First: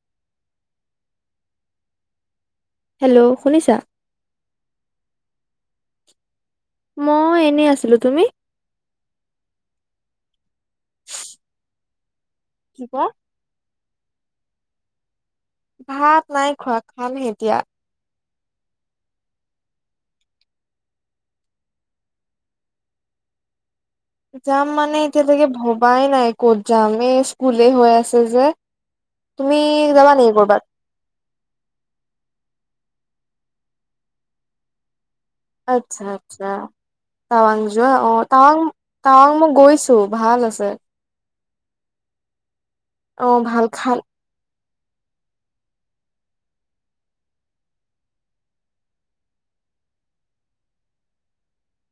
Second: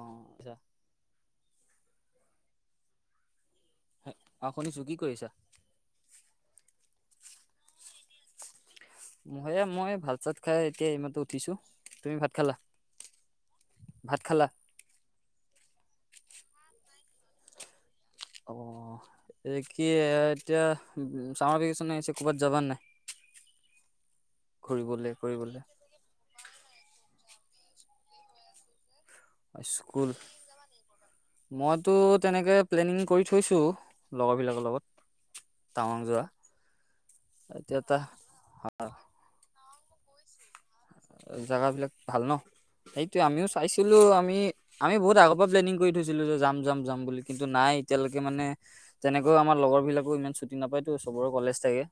অ আচছা হেল্ল' শুনিছা হয়, আপুনি স্বিগী কৰিছা? মই এনেই আছিলো তুমি? মহে মই ভাত চাত খাই এতিয়া এইমাত্ৰ উঠিছো তুমি ভাত খালা? কি কোৱা? ভাত খালা? ভাত নাই খোৱা, খানহে এতিয়া। অ কি এতিয়া চামাৰ ভেকেচন হৈছে। ক'বাত যাবা নাই? [inaudible] যাম মানে ঘূৰিবলে এতিয়ালৈকে কৰিবলে ভবাই নাই ক'ত যাম, এই স্কুল হৈ আছে যে। তুমি অঁ স্কুল। যাবা নেকি কৰ'বাত? মইতো তেনেকে প্লেনিং কৰি থৈছোঁ, লগৰ বিলাকৰ লগত। টাৱাং আচ্ছা যোৱা আচ্ছা, তাৱাং এতিয়া নোযোৱা। তা অ তাৱাং তাৱাং মই গৈছোঁ। ভাল আছে। জেগাবিলাক ভাল ন, সেইটোৱে অ আমিও ভাল খাল চাইছিলোঁ আমি। আমি বহুত আগৰ পৰা প্লেনিং কৰি থৈছিলো, যে যাম যাম যাম বুলি কিন্তু নাই এতিয়ালৈকে মানে তেনেকৈও আমাৰ। লগৰ বিলাকে ইমান ছুটি নাপায়তো চবৰে কলেজ থাকে।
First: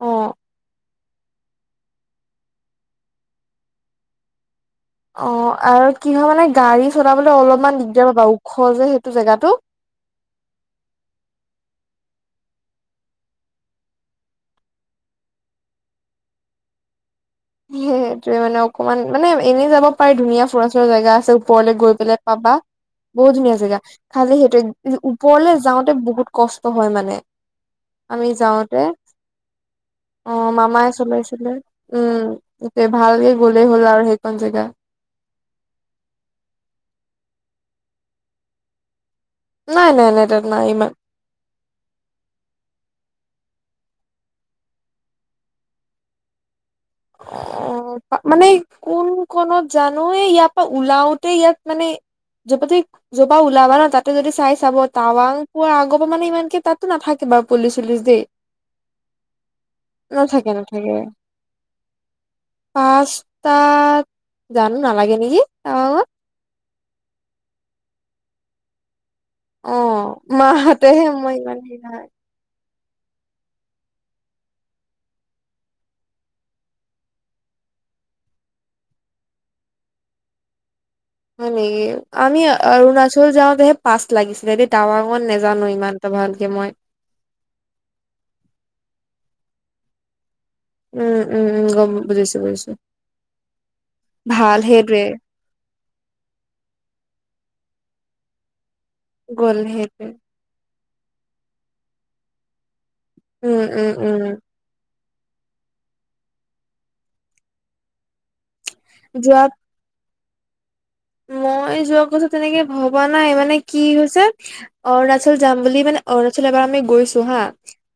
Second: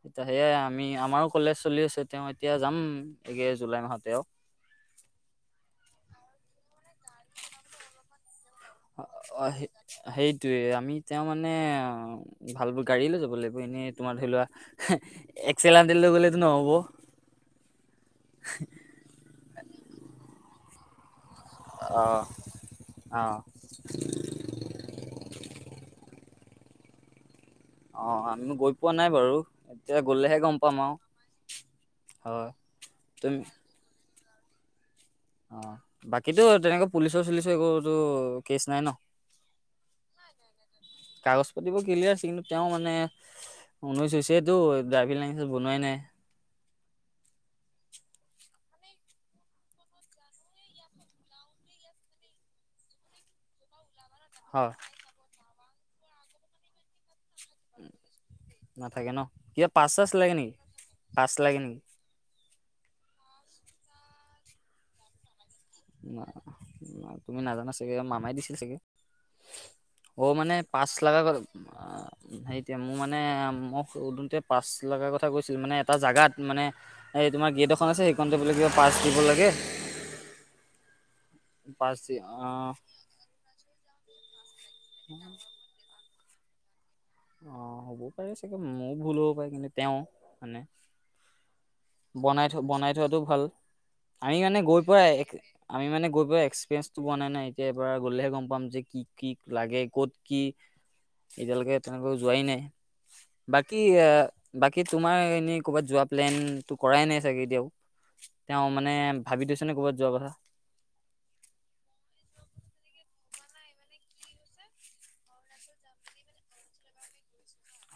অ ত সেয়াই আমি আমাৰো কলেজ চলি আছে তেওঁ এতিয়া যাম। এই জুলাই মাহতে আৰু। অ আৰু কি হয় মানে গাড়ী চলাবলৈ অলপমান দিগদাৰ পাবাও। অ সেইটোয়ে, আমি তেওঁ মানে অ ভাল গাড়ী লৈ যাব লাগিব, এনেই তোমাৰ ধৰি লোৱা একেল লৈ গলেতো নহ'ব। সেইটোয়ে মানে অকণমান। মানে এনেই যাব পাৰি ধুনীয়া ফুৰা চুৰা জেগা আছে। ওপৰলৈ গৈ অ। পেলাই পাবা। অ বহুত ধুনীয়া জেগা খালি সেইটোৱে ওপৰলৈ যাওঁতে বহুত কষ্ট হয় মানে। [inaudible] অ', আমি গৈ পোৱা নাই বাৰু। এতিয়া অ গ'লেহে গম পাম আৰু। হয় তাতে ভালকৈ তুমি গ'লেই হ'ল, আৰু সেইখন জেগা। অ', বাকীতো তেনেকৈ পুলিচৰ-চুলিচৰ একোতো কেচ নাই ন? নাই নাই নাই তাত নাই ইমান কাগজ-পাতিবোৰ ক্লিয়াৰ আছে, কিন্তু তেওঁ মানে, ঊনৈছ হৈছে তো, ড্ৰাইভিং লাইচেঞ্চ বনোৱাই নাই। অ', মানে কোনখনত জানো, এই ইয়াৰ পৰা ওলাওঁতে ইয়াত মানে। [inaudible] য'ৰ পৰা ওলাব ন, তাত ত যদি চাই হয়, চাব, টাৱাং পোৱাৰ আগৰ পৰা মানে, ইমানকে তাতো নাথাকে বাৰু পুলিছ-চুলিছ দেই। নাথাকে ন, ইয়াত পাছ- চাছ লাগে নেকি? পাছ লাগে নেকি? পাছ তাত জানো নালাগে নেকি? টাৱাঙত ন, তুমি নাজানা, চাগে মামাই দিছিল চাগে। অ অ', মানে পাছ মাহঁতেহে লগা মই ইমান হেৰি নহয় সেই এতিয়া মোৰ মানে, মই সোধোঁতে পাছ লগা কথা কৈছিল, মানে এটা জেগাত, মানে এ তোমাৰ [inaudible] দিব লাগে। হয় নেকি, পাছ দি আমি অ', অৰুণাচল যাওঁতেহে পাছ লাগিছিলে দেই, টাৱাঙত নেজানো ইমান। মই। অ', হ'বও পাৰে, চাগে মোৰ ভুল হ'ব পাৰে, কিন্তু তেওঁ। মানে উম-, উম-, উম, গম বুজিছোঁ, বনাই থ বুজিছোঁ। বনাই থোৱাটো ভাল আমি মানে গৈ পোৱা, আমি মানে গৈ পোৱা এক্সপিৰিয়েঞ্চ টো পোৱা নাই না। এতিয়া পৰা গ'লেহে গম পাম যে কি কি গ'ল লাগে, সেইটোৱে ক'ত কি, এতিয়ালৈকে। তেনেকৈ যোৱাই নাই, উম বাকী উম এ উম বাকী তোমাৰ এনেই কোৱাত যোৱা প্লেনটো কৰাই নাই চাগে এতিয়াও। তেওঁ মানে যোৱা ভাবি থৈছেনে ক'ৰবাত যোৱাৰ কথা? মই যোৱা কথা তেনেকে ভবা নাই। মানে, কি হৈছে, অৰুণাচল যাম বুলি মানে। অৰুণাচল এবাৰ আমি গৈছোঁ, হা।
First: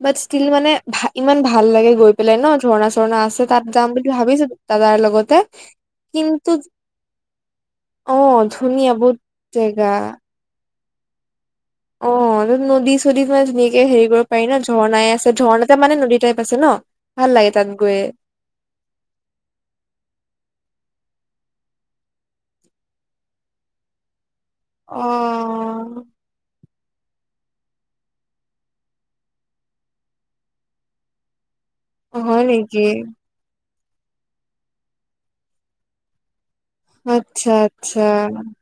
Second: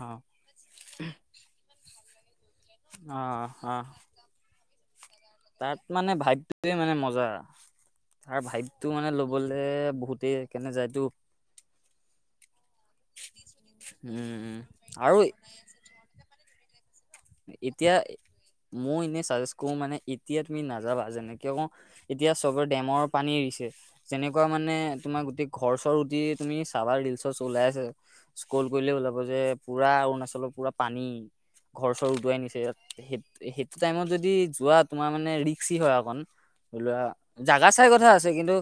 অ বাট ষ্টীল মানে, ভা, ইমান ভাল লাগে গৈ পেলাই। ন, অ ঝৰ্ণা-ঝৰ্ণা আছে, তাত অ যাম বুলি ভাবিছিলোঁ। দাদাৰ লগত। তাত মানে, ভাইবটোৱে মানে মজা। অ তাৰ ধুনীয়া ভাইবটো, মানে, বহুত ল'বলৈ জেগা বহুতেই কেনে যায়তো। [inaudible] অ' নদী-চদী মানে ধুনীয়াকৈ হেৰি কৰিব উম পাৰি উম ন? ঝৰ্ণাই আৰু আছে, ঝৰ্ণা এটা মানে নদী টাইপ আছে ন? ভাল লাগে তাত এতিয়া গৈয়ে মই এনেই চাজেষ্ট কৰোঁ, মানে এতিয়া তুমি নাযাবা যেনেকৈ কিয় কও, এতিয়া চবৰে ডেমৰ পানী এৰিছে যেনে মানে, অ তোমাৰ গোটেই ঘৰ-চৰ উটি, তুমি চাবা, ৰিলচ ওলাই আছে। স্ক্ৰল কৰিলে ওলাব যে, পুৰা অৰুণাচলৰ পুৰা পানী। ঘৰ-চৰ উদুৱাই হয় নিছে। ইয়াত নেকি সেই সেইটো টাইমত যদি যোৱা, তোমাৰ মানে ৰিক্সি হয় অকণ। আচ্ছা জাগা চাই আচ্ছা কথা আছে, কিন্তু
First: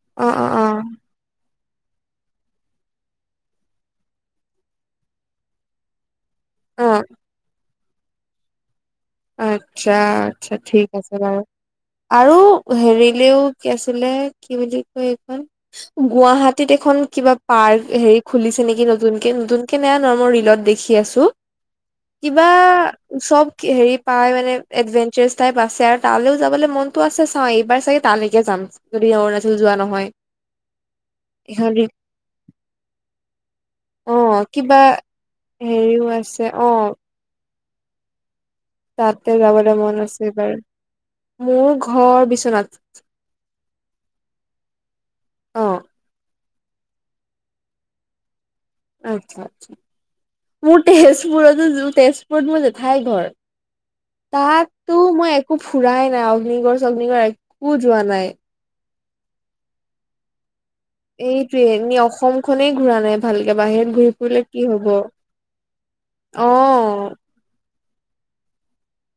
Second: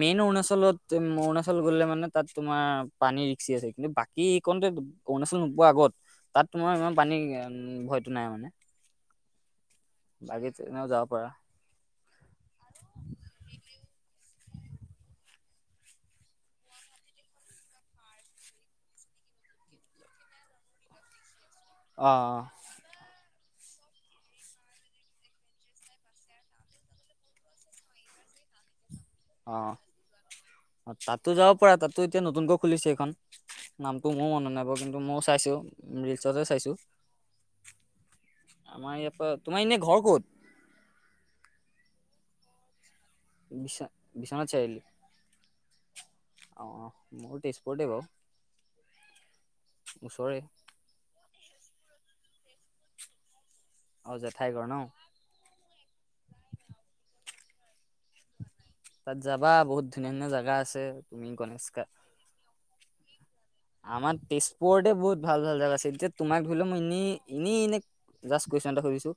মেইন অ অ অ অৰুণাচলত অৰুণাচল অৰুণাচল গ'লে মানে, তাত তোমাৰ পানী ৰিক্সি আছে, কিন্তু বাকী এইকনতে অৰুণাচল নোপোৱা আগত তাত তোমাৰ অ ইমান পানী ভয়তো নাই মানে। আচ্ছা, বাকী আচ্ছা, তেনেও ঠিক যাব আছে পাৰা। বাৰু। আৰু হেৰিলেও কি আছিলে? কি বুলি কয়, এইখন গুৱাহাটীত এখন কিবা পাৰ্ক হেৰি খুলিছে নেকি নতুনকে? নতুনকে নে, ন মই ৰিলত দেখি আছোঁ, অ কিবা চব হেৰি। পাই মানে এডভেঞ্চাৰ টাইপ আছে, আৰু তালৈও যাবলৈ মনটো আছে। চাওঁ, এইবাৰ চাগে তালৈকে যাম। যদি অৰুণাচল যোৱা অ', নহয় অ', তাতো যাব পৰা। এইখন তাতো এতিয়া নতুনকৈ খুলিছে এইখন। নামটো অ মোৰ মন নাই, বাৰু কিবা কিন্তু ময়ো চাইছোঁ, হেৰিও ৰিলচতে আছে অ চাইছোঁ। তাতে তোমাৰ এনে যাবলৈ ঘৰ মন ক'ত আছে বাৰু মোৰ ঘৰ বিশ্বনাথ। বিছ বিশ্বনাথ চাৰিআলি? অ', অ', মোৰ তেজপুৰতে বাৰু। আচ্ছা, আচ্ছা, ওচৰে মোৰ তেজপুৰতো, তেজপুৰত মই জেথাইৰ ঘৰ। অ জেঠাই ঘৰ ন তাততো মই একো ফুৰাই নাই অগ্নিগড়- সগ্নিগড় এক [unintelligible] কো যোৱা নাই। তাত যাবা বহুত ধুনীয়া-ধুনীয়া জাগা আছে তুমি এইটোৱে, গণেশ ঘাট এনেই অসম খনে ঘূৰা নাই। ভালকে বাহিৰত ঘূৰি আমাৰ ফুৰিলে কি হব তেজপুৰতে বহুত ভাল ভাল জেগা আছিল, এতিয়া তোমাক অ ধৰি লও, মই ইনে ইনে জাষ্ট কুৱেশ্যন এটা সুধিছো,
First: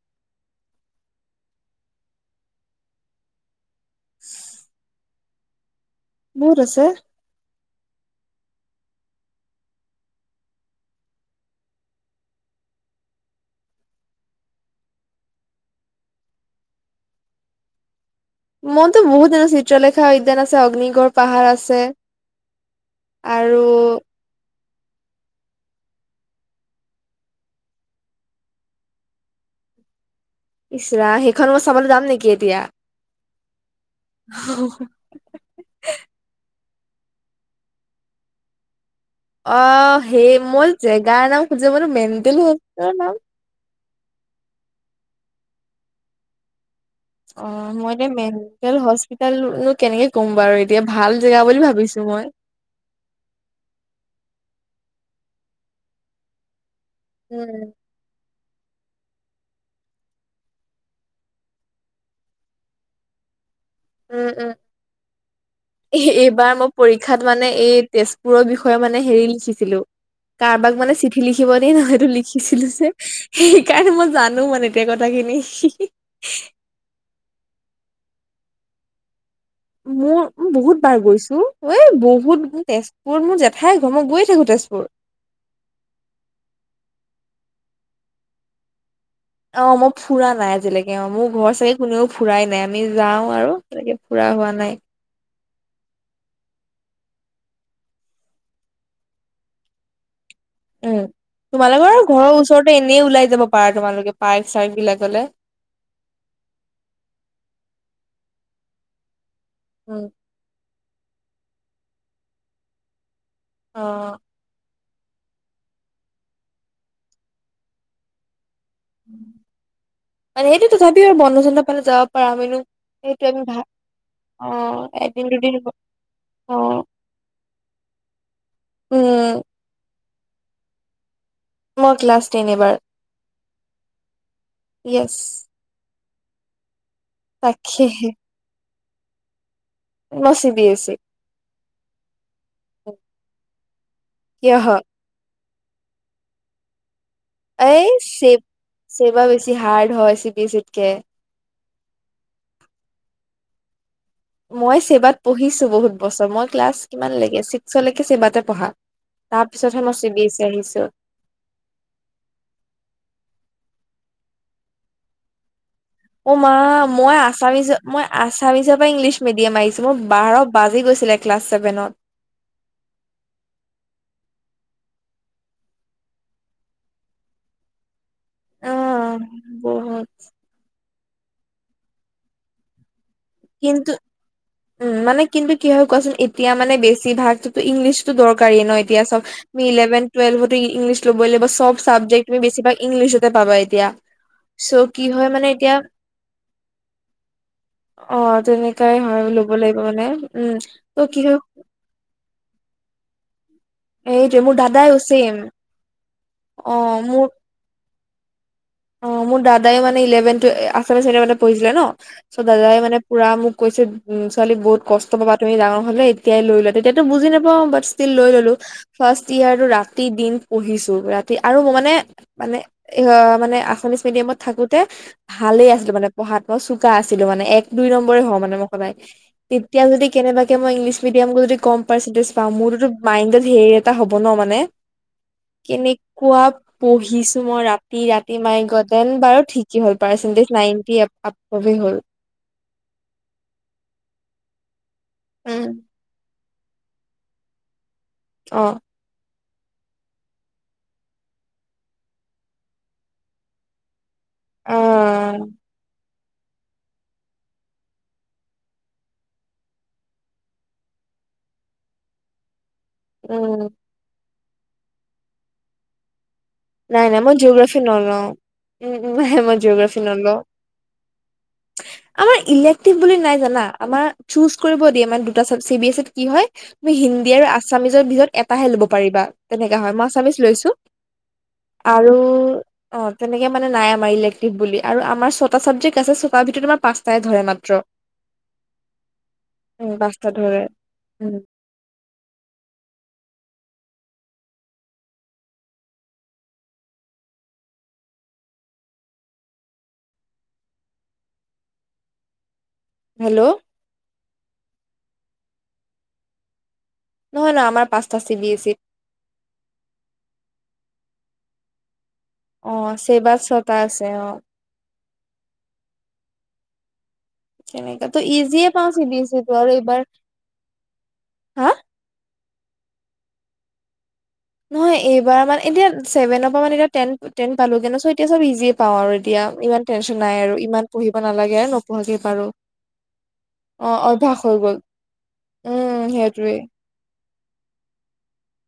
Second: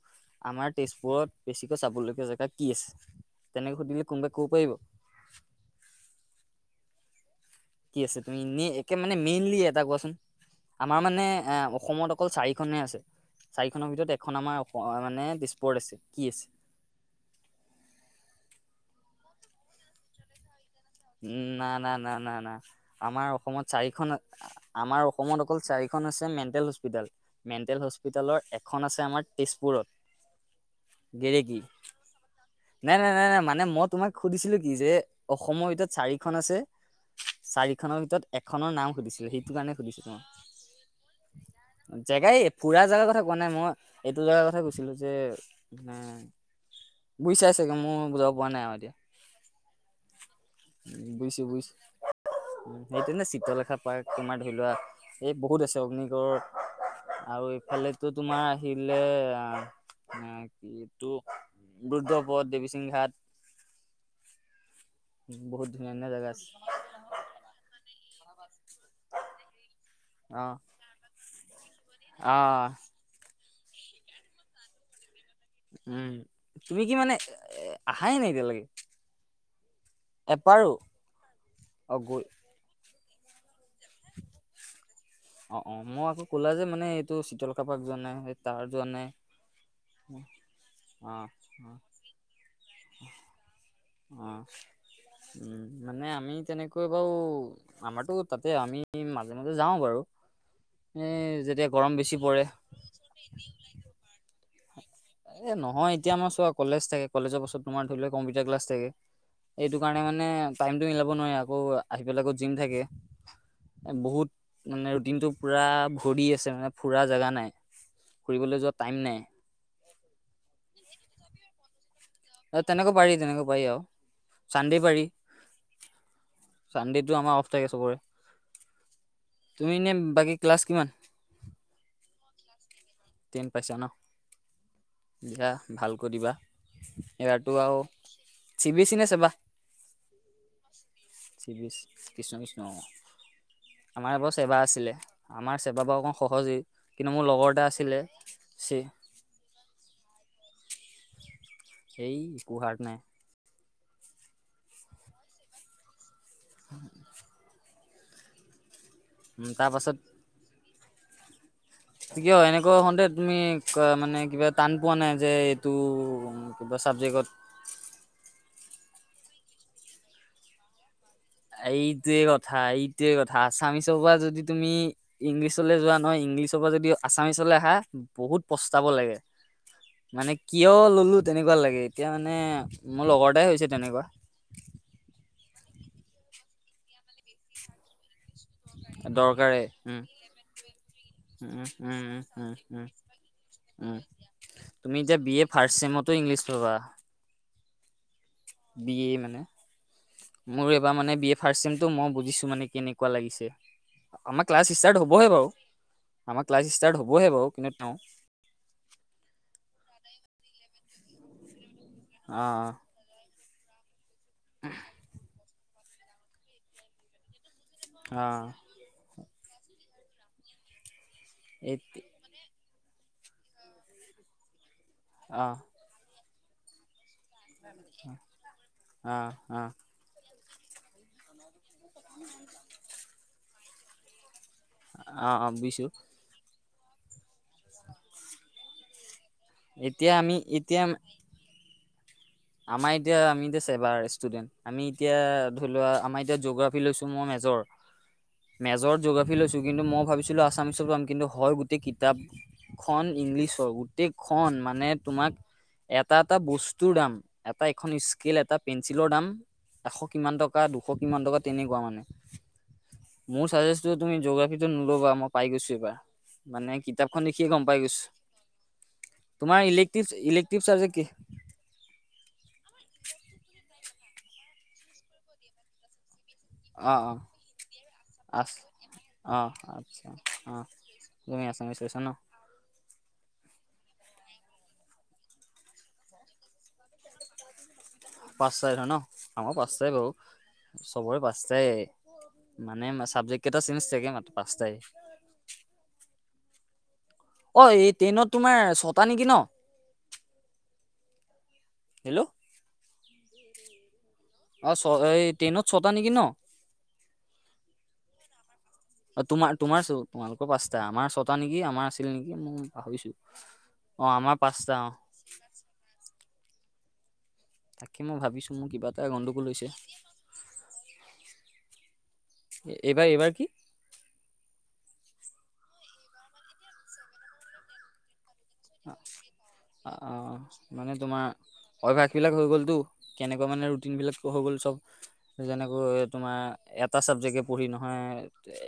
আমাৰ তেজপুৰত বেছিকৈ চাবলগীয়া জেগা কি আছে? তেনেকৈ সুধিলে কোনোবাই ক'ব পাৰিব? বহুত আছে। কি আছে, তুমি একে মানে, মেইনলি এটা কোৱাচোন। আমাৰ মানে, এ অসমত অকল চাৰিখনে আছে। চাৰিখনৰ ভিতৰত এখন আমাৰ অ মানে তেজপুৰত আছে। কি আছে? [inaudible] মোৰতো বহু দিন চিত্ৰলেখা উদ্যান আছে অগ্নিগড় পাহাৰ উম, ন আছে না না না না আমাৰ আৰু অসমত চাৰিখন আমাৰ অসমত অকল চাৰিখন হৈছে মেণ্টেল হস্পিতেল, মেণ্টেল হস্পিতেলৰ এখন আছে আমাৰ তেজপুৰ ঘৰত ইচৰা, সেইখন মই চাবলৈ যাম নেকি এতিয়া। নাই নাই নাই নাই মানে মই তোমাক সুধিছিলোঁ কি, যে অসমৰ এতিয়া চাৰিখন আছে, চাৰিখনৰ ভিতৰত এখনৰ নাম সুধিছিলো সেইটো কাৰণে অ', সুধিছো তোমাক সেই মোৰ জেগাৰ জেগাই ফুৰা নাম জেগাৰ [unintelligible] কথা কোৱা নাই মই এইটো জেগাৰ কথা কৈছিলো যে উম অ', মই এতিয়া মেন্তেল এতিয়া হস্পিতেলনো কেনেকে ক'ম, বাৰু এতিয়া উম ভাল বুজিছো জেগা বুলি বুজিছো ভাবি ছো, মই [unintelligible] চিত্ৰলেখা পাৰ্ক তোমাৰ ধৰি লোৱা এই বহুত আছে, অগ্নিগড় আৰু উম এইফালেতো তোমাৰ ফিলে [unintelligible] বুদ্ধপথ, দেৱীসিংঘাট উম, উম, ধুনীয়া ধুনীয়া জেগা আছে এইবাৰ মই পৰীক্ষাত মানে এই তেজপুৰৰ বিষ মই মানে হেৰি লিখিছিলোঁ, অ কাৰবাক মানে চিঠি লিখিব দিয়ে নহয়, অ লিখিছিলোঁ যে সেইকাৰণে মই জানোঁ মানে এতিয়া কথাখিনি। উম, তুমি কি মানে এ আহাই নে এতিয়ালৈকে? মোৰ এপাৰো বহুত বাৰ গৈছো। এ অ গৈ বহুত তেজ কোন মোৰ জেঠাই ঘৰ, মই গৈয়ে থাকো তেজপুৰ। অ', অ', মই আকৌ ক'লা যে মানে এইটো চিতল কাপাক যোৱা নাই তাৰ যোৱা নাই। অ', মই ফুৰা নাই আজিলৈকে, অ', মোৰ ঘৰ চাগে কোনেও ফুৰাই নাই, আমি যাওঁ আৰু তেনেকে ফুৰা অ অ হোৱা নাই। উম, মানে আমি তেনেকৈ বাৰু আমাৰটো তাতে আমি মাজে, মাজে যাওঁ বাৰু। উম, এ যেতিয়া তোমালোকৰ গৰম আৰু বেছি ঘৰৰ পৰে ওচৰতে এনেই ওলাই যাব পাৰা তোমালোকে পাৰ্ক-চাৰ্ক বিলাক। এ নহয় এতিয়া আমাৰ চোৱা কলেজ থাকে। কলেজৰ পাছত তোমাৰ ধৰি লওক কম্পিউটাৰ ক্লাছ থাকে। এইটো কাৰণে উম মানে টাইমটো মিলাব নোৱাৰি, আকৌ আহি পেলাই আকৌ জিম থাকে। অ এ, বহুত মানে ৰুটিনটো পুৰা ভৰি আছে মানে ফুৰা জেগা নাই, ফুৰিবলৈ যোৱা টাইম নাই। আজিকালি তথাপিও আৰু বন্ধ-সন্ধ পালে যা পৰা [unintelligible] এ অ', তেনেকৈ পাৰি তেনেকৈ পাৰি আৰু চানডে পাৰি এদিন- দুদিন হব চানডেটো আমাৰ অফ থাকে চবৰে। উম তুমি এনে বাকী ক্লাছ কিমান? মই ক্লাছ টেন এইবাৰ। টেন পাইছা ন। য়েছ দিয়া ভালকৈ দিবা। এইবাৰতো আৰু তাকেহে। চি বি এচি নে, ছেবা? মছিবীৰ কৃষ্ণ কৃষ্ণ আমাৰ আকৌ চেৱা কিয় আছিলে আমাৰ চেবাবা অকণ সহজেই কিন্তু মোৰ লগৰ এটা আছিল এই চেবা বেছি হাৰ্ড হয় চিবিএচিত কে সেই একো হাৰ্ড নাই মই চেবাত পঢ়িছো বহুত বছৰ মই ক্লাছ কিমানলৈকে ছিক্সলৈকে ছেবাতে পঢ়া উম, তাৰ তাৰ পিছতহে পাছত মই চিবিএছ ই আহিছো কিয় এনেকুৱা হওঁতে তুমি মানে কিবা টান পোৱা নাই যে অ মা কিবা মই চাবজেক্টত আছামিছ মই আছামিছত ইংলিছ মিডিয়াম আহিছো মোৰ বাৰ বাজি গৈছিলে ক্লাছ ছেভেনত। এইটোয়ে কথা এইটোয়ে কথা আছামিছৰ পৰা যদি তুমি ইংলিছলৈ যোৱা নহয় ইংলিছৰ পৰা যদি আছামিছলৈ আহা বহুত প্ৰস্তাব অহ লাগে বহুত মানে কিয় ললো তেনেকুৱা লাগে এতিয়া মানে মোৰ লগৰ এটাই হৈছে কিন্তু তেনেকুৱা উ মানে কিন্তু কি হয় কোৱাচোন এতিয়া মানে বেছি ভাগ ইংলছটোৰ দৰকাৰ দৰকাৰী ন এতিয়া চাওক দৰকাৰে তুমি ইলেভেন উম টুৱেলভটো ইংলিছ লবই লাগিব উম চব উম উম চাবজেকতে উম বেছিভাগ উম ইংলিছতে পা বঢ়াব এতিয়া উম, চ' তুমি কি এতিয়া হয় বি এ মানে ফাৰ্ষ্ট এতিয়া চেমতো ইংলিছ লবা অ বি তেনেকাই এ হয় মানে ল'ব লাগিব মানে উম মোৰ এবাৰ ত মানে কি বিএ হয় ফাৰ্ষ্ট চেম টো মই বুজিছো মানে কেনেকুৱা লাগে এইটোৱে আমাৰ মোৰ ক্লাছ দাদাইও ষ্টাৰ্ট হবহে ছেম বাৰু আমাৰ ক্লাছ অ ষ্টাৰ্ট মোৰ হবহে বাৰু ন অ মোৰ দাদাই মানে ইলেভেন টো আচামিজ মেডিয়ামতে পঢ়িছিলে ন চ' অ', দাদাই মানে পুৰা মোক কৈছে উ ছোৱালী বহুত কষ্ট পাবা তুমি ডাঙৰ হলে এতিয়াই লৈ লোৱা তেতিয়াতো বুজি নাপা অ ব ষ্টিল লৈ অ', ললো ফাৰ্ষ্ট ইয়াৰটো ৰাতি দিন পঢ়িছো ৰাতি আৰু এই মানে মানে এ মানে আছামিছ মিডিয়ামত থাকোতে অ', ভালে আছিলো মানে বহাত মই চোকা আছিলো মানে এক দুই নম্বৰে হ মানে মই সদায় অ', অ', তেতিয়া যদি কেনেবাকে কে মই ইংলিছ মিডিয়াম যদি কম পাৰ্চেন্টেজ পা মোৰতো মাইণ্ডত হেৰি এটা হ'ব ন মানে। অ', অ', বুজিছো কেনেকুৱা পঢ়িছো মই ৰাতি- ৰাতি মাই গড দেন বাৰু। ঠিক হ'ল এতিয়া আমি পাৰ্চেণ্টেজ এতিয়া নাইনটি আপ হে হ'ল। আমাৰ এতিয়া আমি এতিয়া চেবাৰ ষ্টুডেণ্ট আমি এতিয়া ধৰি লোৱা আমাৰ এতিয়া জিয়'গ্ৰাফি লৈছো মই মেজৰ অ -মেজৰ জিয়'গ্ৰাফ ফি লৈছো কিন্তু মই ভাবিছিলো আছামিছত পাম কিন্তু হয় গোটেই কিতাপখন ইংলিছৰ গোটেই। খন অ মানে তোমাক এ এটা- এটা বস্তুৰ দাম এটা এখন স্কেল এটা পেঞ্চিলৰ দাম। এশ কিমান টকা দুশ কিমান টকা তেনেকুৱা মানে। মোৰ উম চাজেষ্ট তুমি জোগ্ৰাফিটো নলবা মই পাই গৈছো এইবাৰ। মানে নাই - নাই কিতাপখন মই দেখিয়ে গম পাই জিঅ'গ্ৰাফি গৈছোঁ নলও। উম, নে মই তোমাৰ জিঅগ্ৰাফি ইলেক্টিভ নলও ইলেক্টিভ চাবজেক্ট কি আমাৰ ইলেক্টিভ বুলি নাই জানা। আমাৰ চুজ কৰিব দিয়ে মানে দুটা চাব চি বি এছ ইত। কি হয় অ তুমি অ হিন্দী আৰু আছামিজৰ ভিতৰত আছ এটাহে লব পাৰিবা অ তেনেকা হয় মই আচ্ছা আছামিজ অ লৈছো। তুমি আছামিছ লৈছা ন আৰু অ, তেনেকে মানে নাই আমাৰ ইলেক্টিভ বুলি আৰু আমাৰ ছটা ছাবজেকট আছে তাৰ ভিতৰত তোমাৰ পাচটাহে ধৰে মাত্ৰ। পাচ টা লয় ন আমাৰো পাচটাই উম বাৰু পাঁচটা ধৰে চবৰে উম পাচটায় মানে চাবজেক্ট কেইটা চেঞ্জ থাকে মাত্ৰ পাচটাই অ, এই টেইনত তোমাৰ ছটা নেকি ন। হেল্ল', হেল্ল', অ, চ এই টেইনত ছটা নেকি ন। নহয় নহয় আমাৰ পাঁচটা চি বি এছ ইত অ, তোমাৰ তোমাৰ চো তোমালোকৰ পাচটা আমাৰ চটা। টা নেকি আমাৰ আছিল নেকি মই অ পাহৰিছো চেবাত ছটা অ, আছে আমাৰ পাচটা অ, তাকে তেনেকা মই তো ভাবিছো ইজিয়ে মোৰ কিবা পাচ এটা দিছো গণ্ডগোল হৈছে আৰু এইবাৰ হা। এইবাৰ - এইবাৰ কি? নহয় এইবাৰ মানে এতিয়া চছেভেনৰ পৰা মান এতিয়া তেন টেন পালোগে ন চ। এতিয়া চব ইজিয় পাও আৰু এতিয়া ইমান আ, আ, টেনশন নাই আৰু ইমান মানে পঢ়িব তোমাৰ নালাগে আৰু নপঢ়াকে অভ্যাসবিলাক হৈ পাৰো। গ'লতো কেনেকুৱা মানে ৰুটিন বিলাক হৈ গ'ল চব যেনেকৈ উম তোমাৰ সেইটোৱে এটা চাবজেক্ট। পঢ়ি নহয়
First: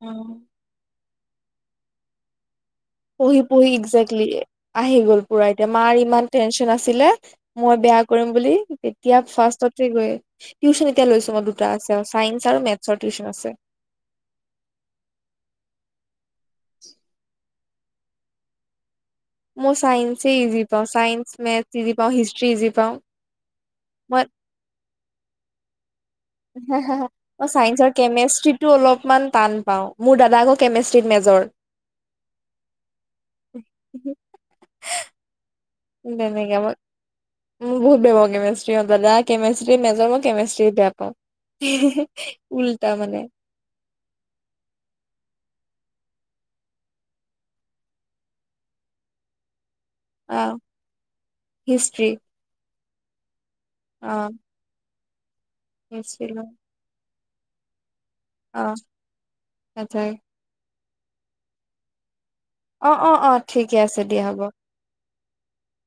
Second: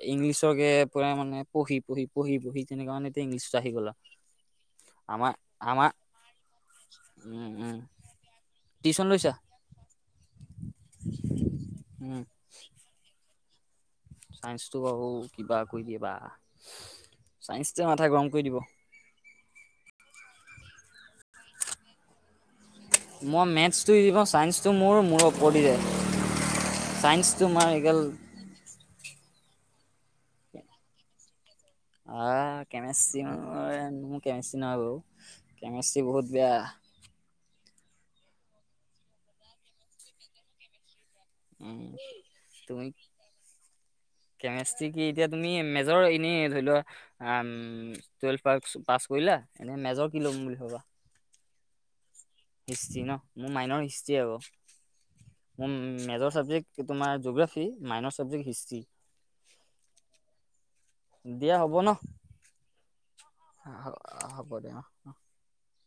অ ইংলিছকে পই মানে পঢ়ি - পঢ়ি - পঢ়ি - পঢ়ি। তেনেকুৱা মানে এতিয়া পহ - ইংলিছত পহ আহি গ'লা একজেক্টলী। আহি গ'ল আমাৰ পুৰা এতিয়া আমাৰ মাৰ ইমান টেনচন আছিলে উম উম মই বেয়া কৰিম বুলি টিউচন তেতিয়া লৈছা ফাৰ্ষ্টত। টিউচন এতিয়া লৈছো মই দুটা আছে উম চাইন্স আৰু মেথছৰ টিউশচন আছে। চাইন্সটো বু কিবা কৰি দিয়িবা ছাইঞ্চতে মাথা গৰম কৰি দিব। মই চাইন্স ইজি পাও ছাইন্স মেথ ইজি পাও হিষ্ট ই পাও। মই মেথছটো চাইন্সটো মোৰ - মোৰ ওপৰত যায়। হ- হা চাইন্সটো মই চাইন্স আৰু এইগাল কেমেষ্ট্ৰিতো অলপমান টান পাও মোৰ দাদা আকৌ কেমেষ্ট্ৰিত মেজৰ আহ, কেমিষ্ট্ৰি ম কেমিষ্ট্ৰি ন গ কেমিষ্ট্ৰি বহুত বেয়া। ম বহুত বেয়াও কেমেষ্ট্ৰী - কেমেষ্ট্ৰীৰ মেজৰ মই কেমেষ্ট্ৰী পাও। উম, তুমি কেমেষ্ট্ৰি কি এতিয়া তুমি এনে ধৰি লোৱা টুৱেলভ প - পাছ কৰিলা। এনেই মেজৰ কি ল'ম বুলি ভবা। হিষ্টষ্ট্ৰী হিষ্টি ন মোৰ মাইনৰ হিষ্ট্ৰী হ মোৰ হিষ্ট্ৰী মেজৰ চাবজেক্ট তোমাৰ জিগ্ৰাফী মাইনচ আহ, সটাই দিয়া হ'ব ন অ অ অ ঠিকে আছে দিয়া হ'ব [inaudible]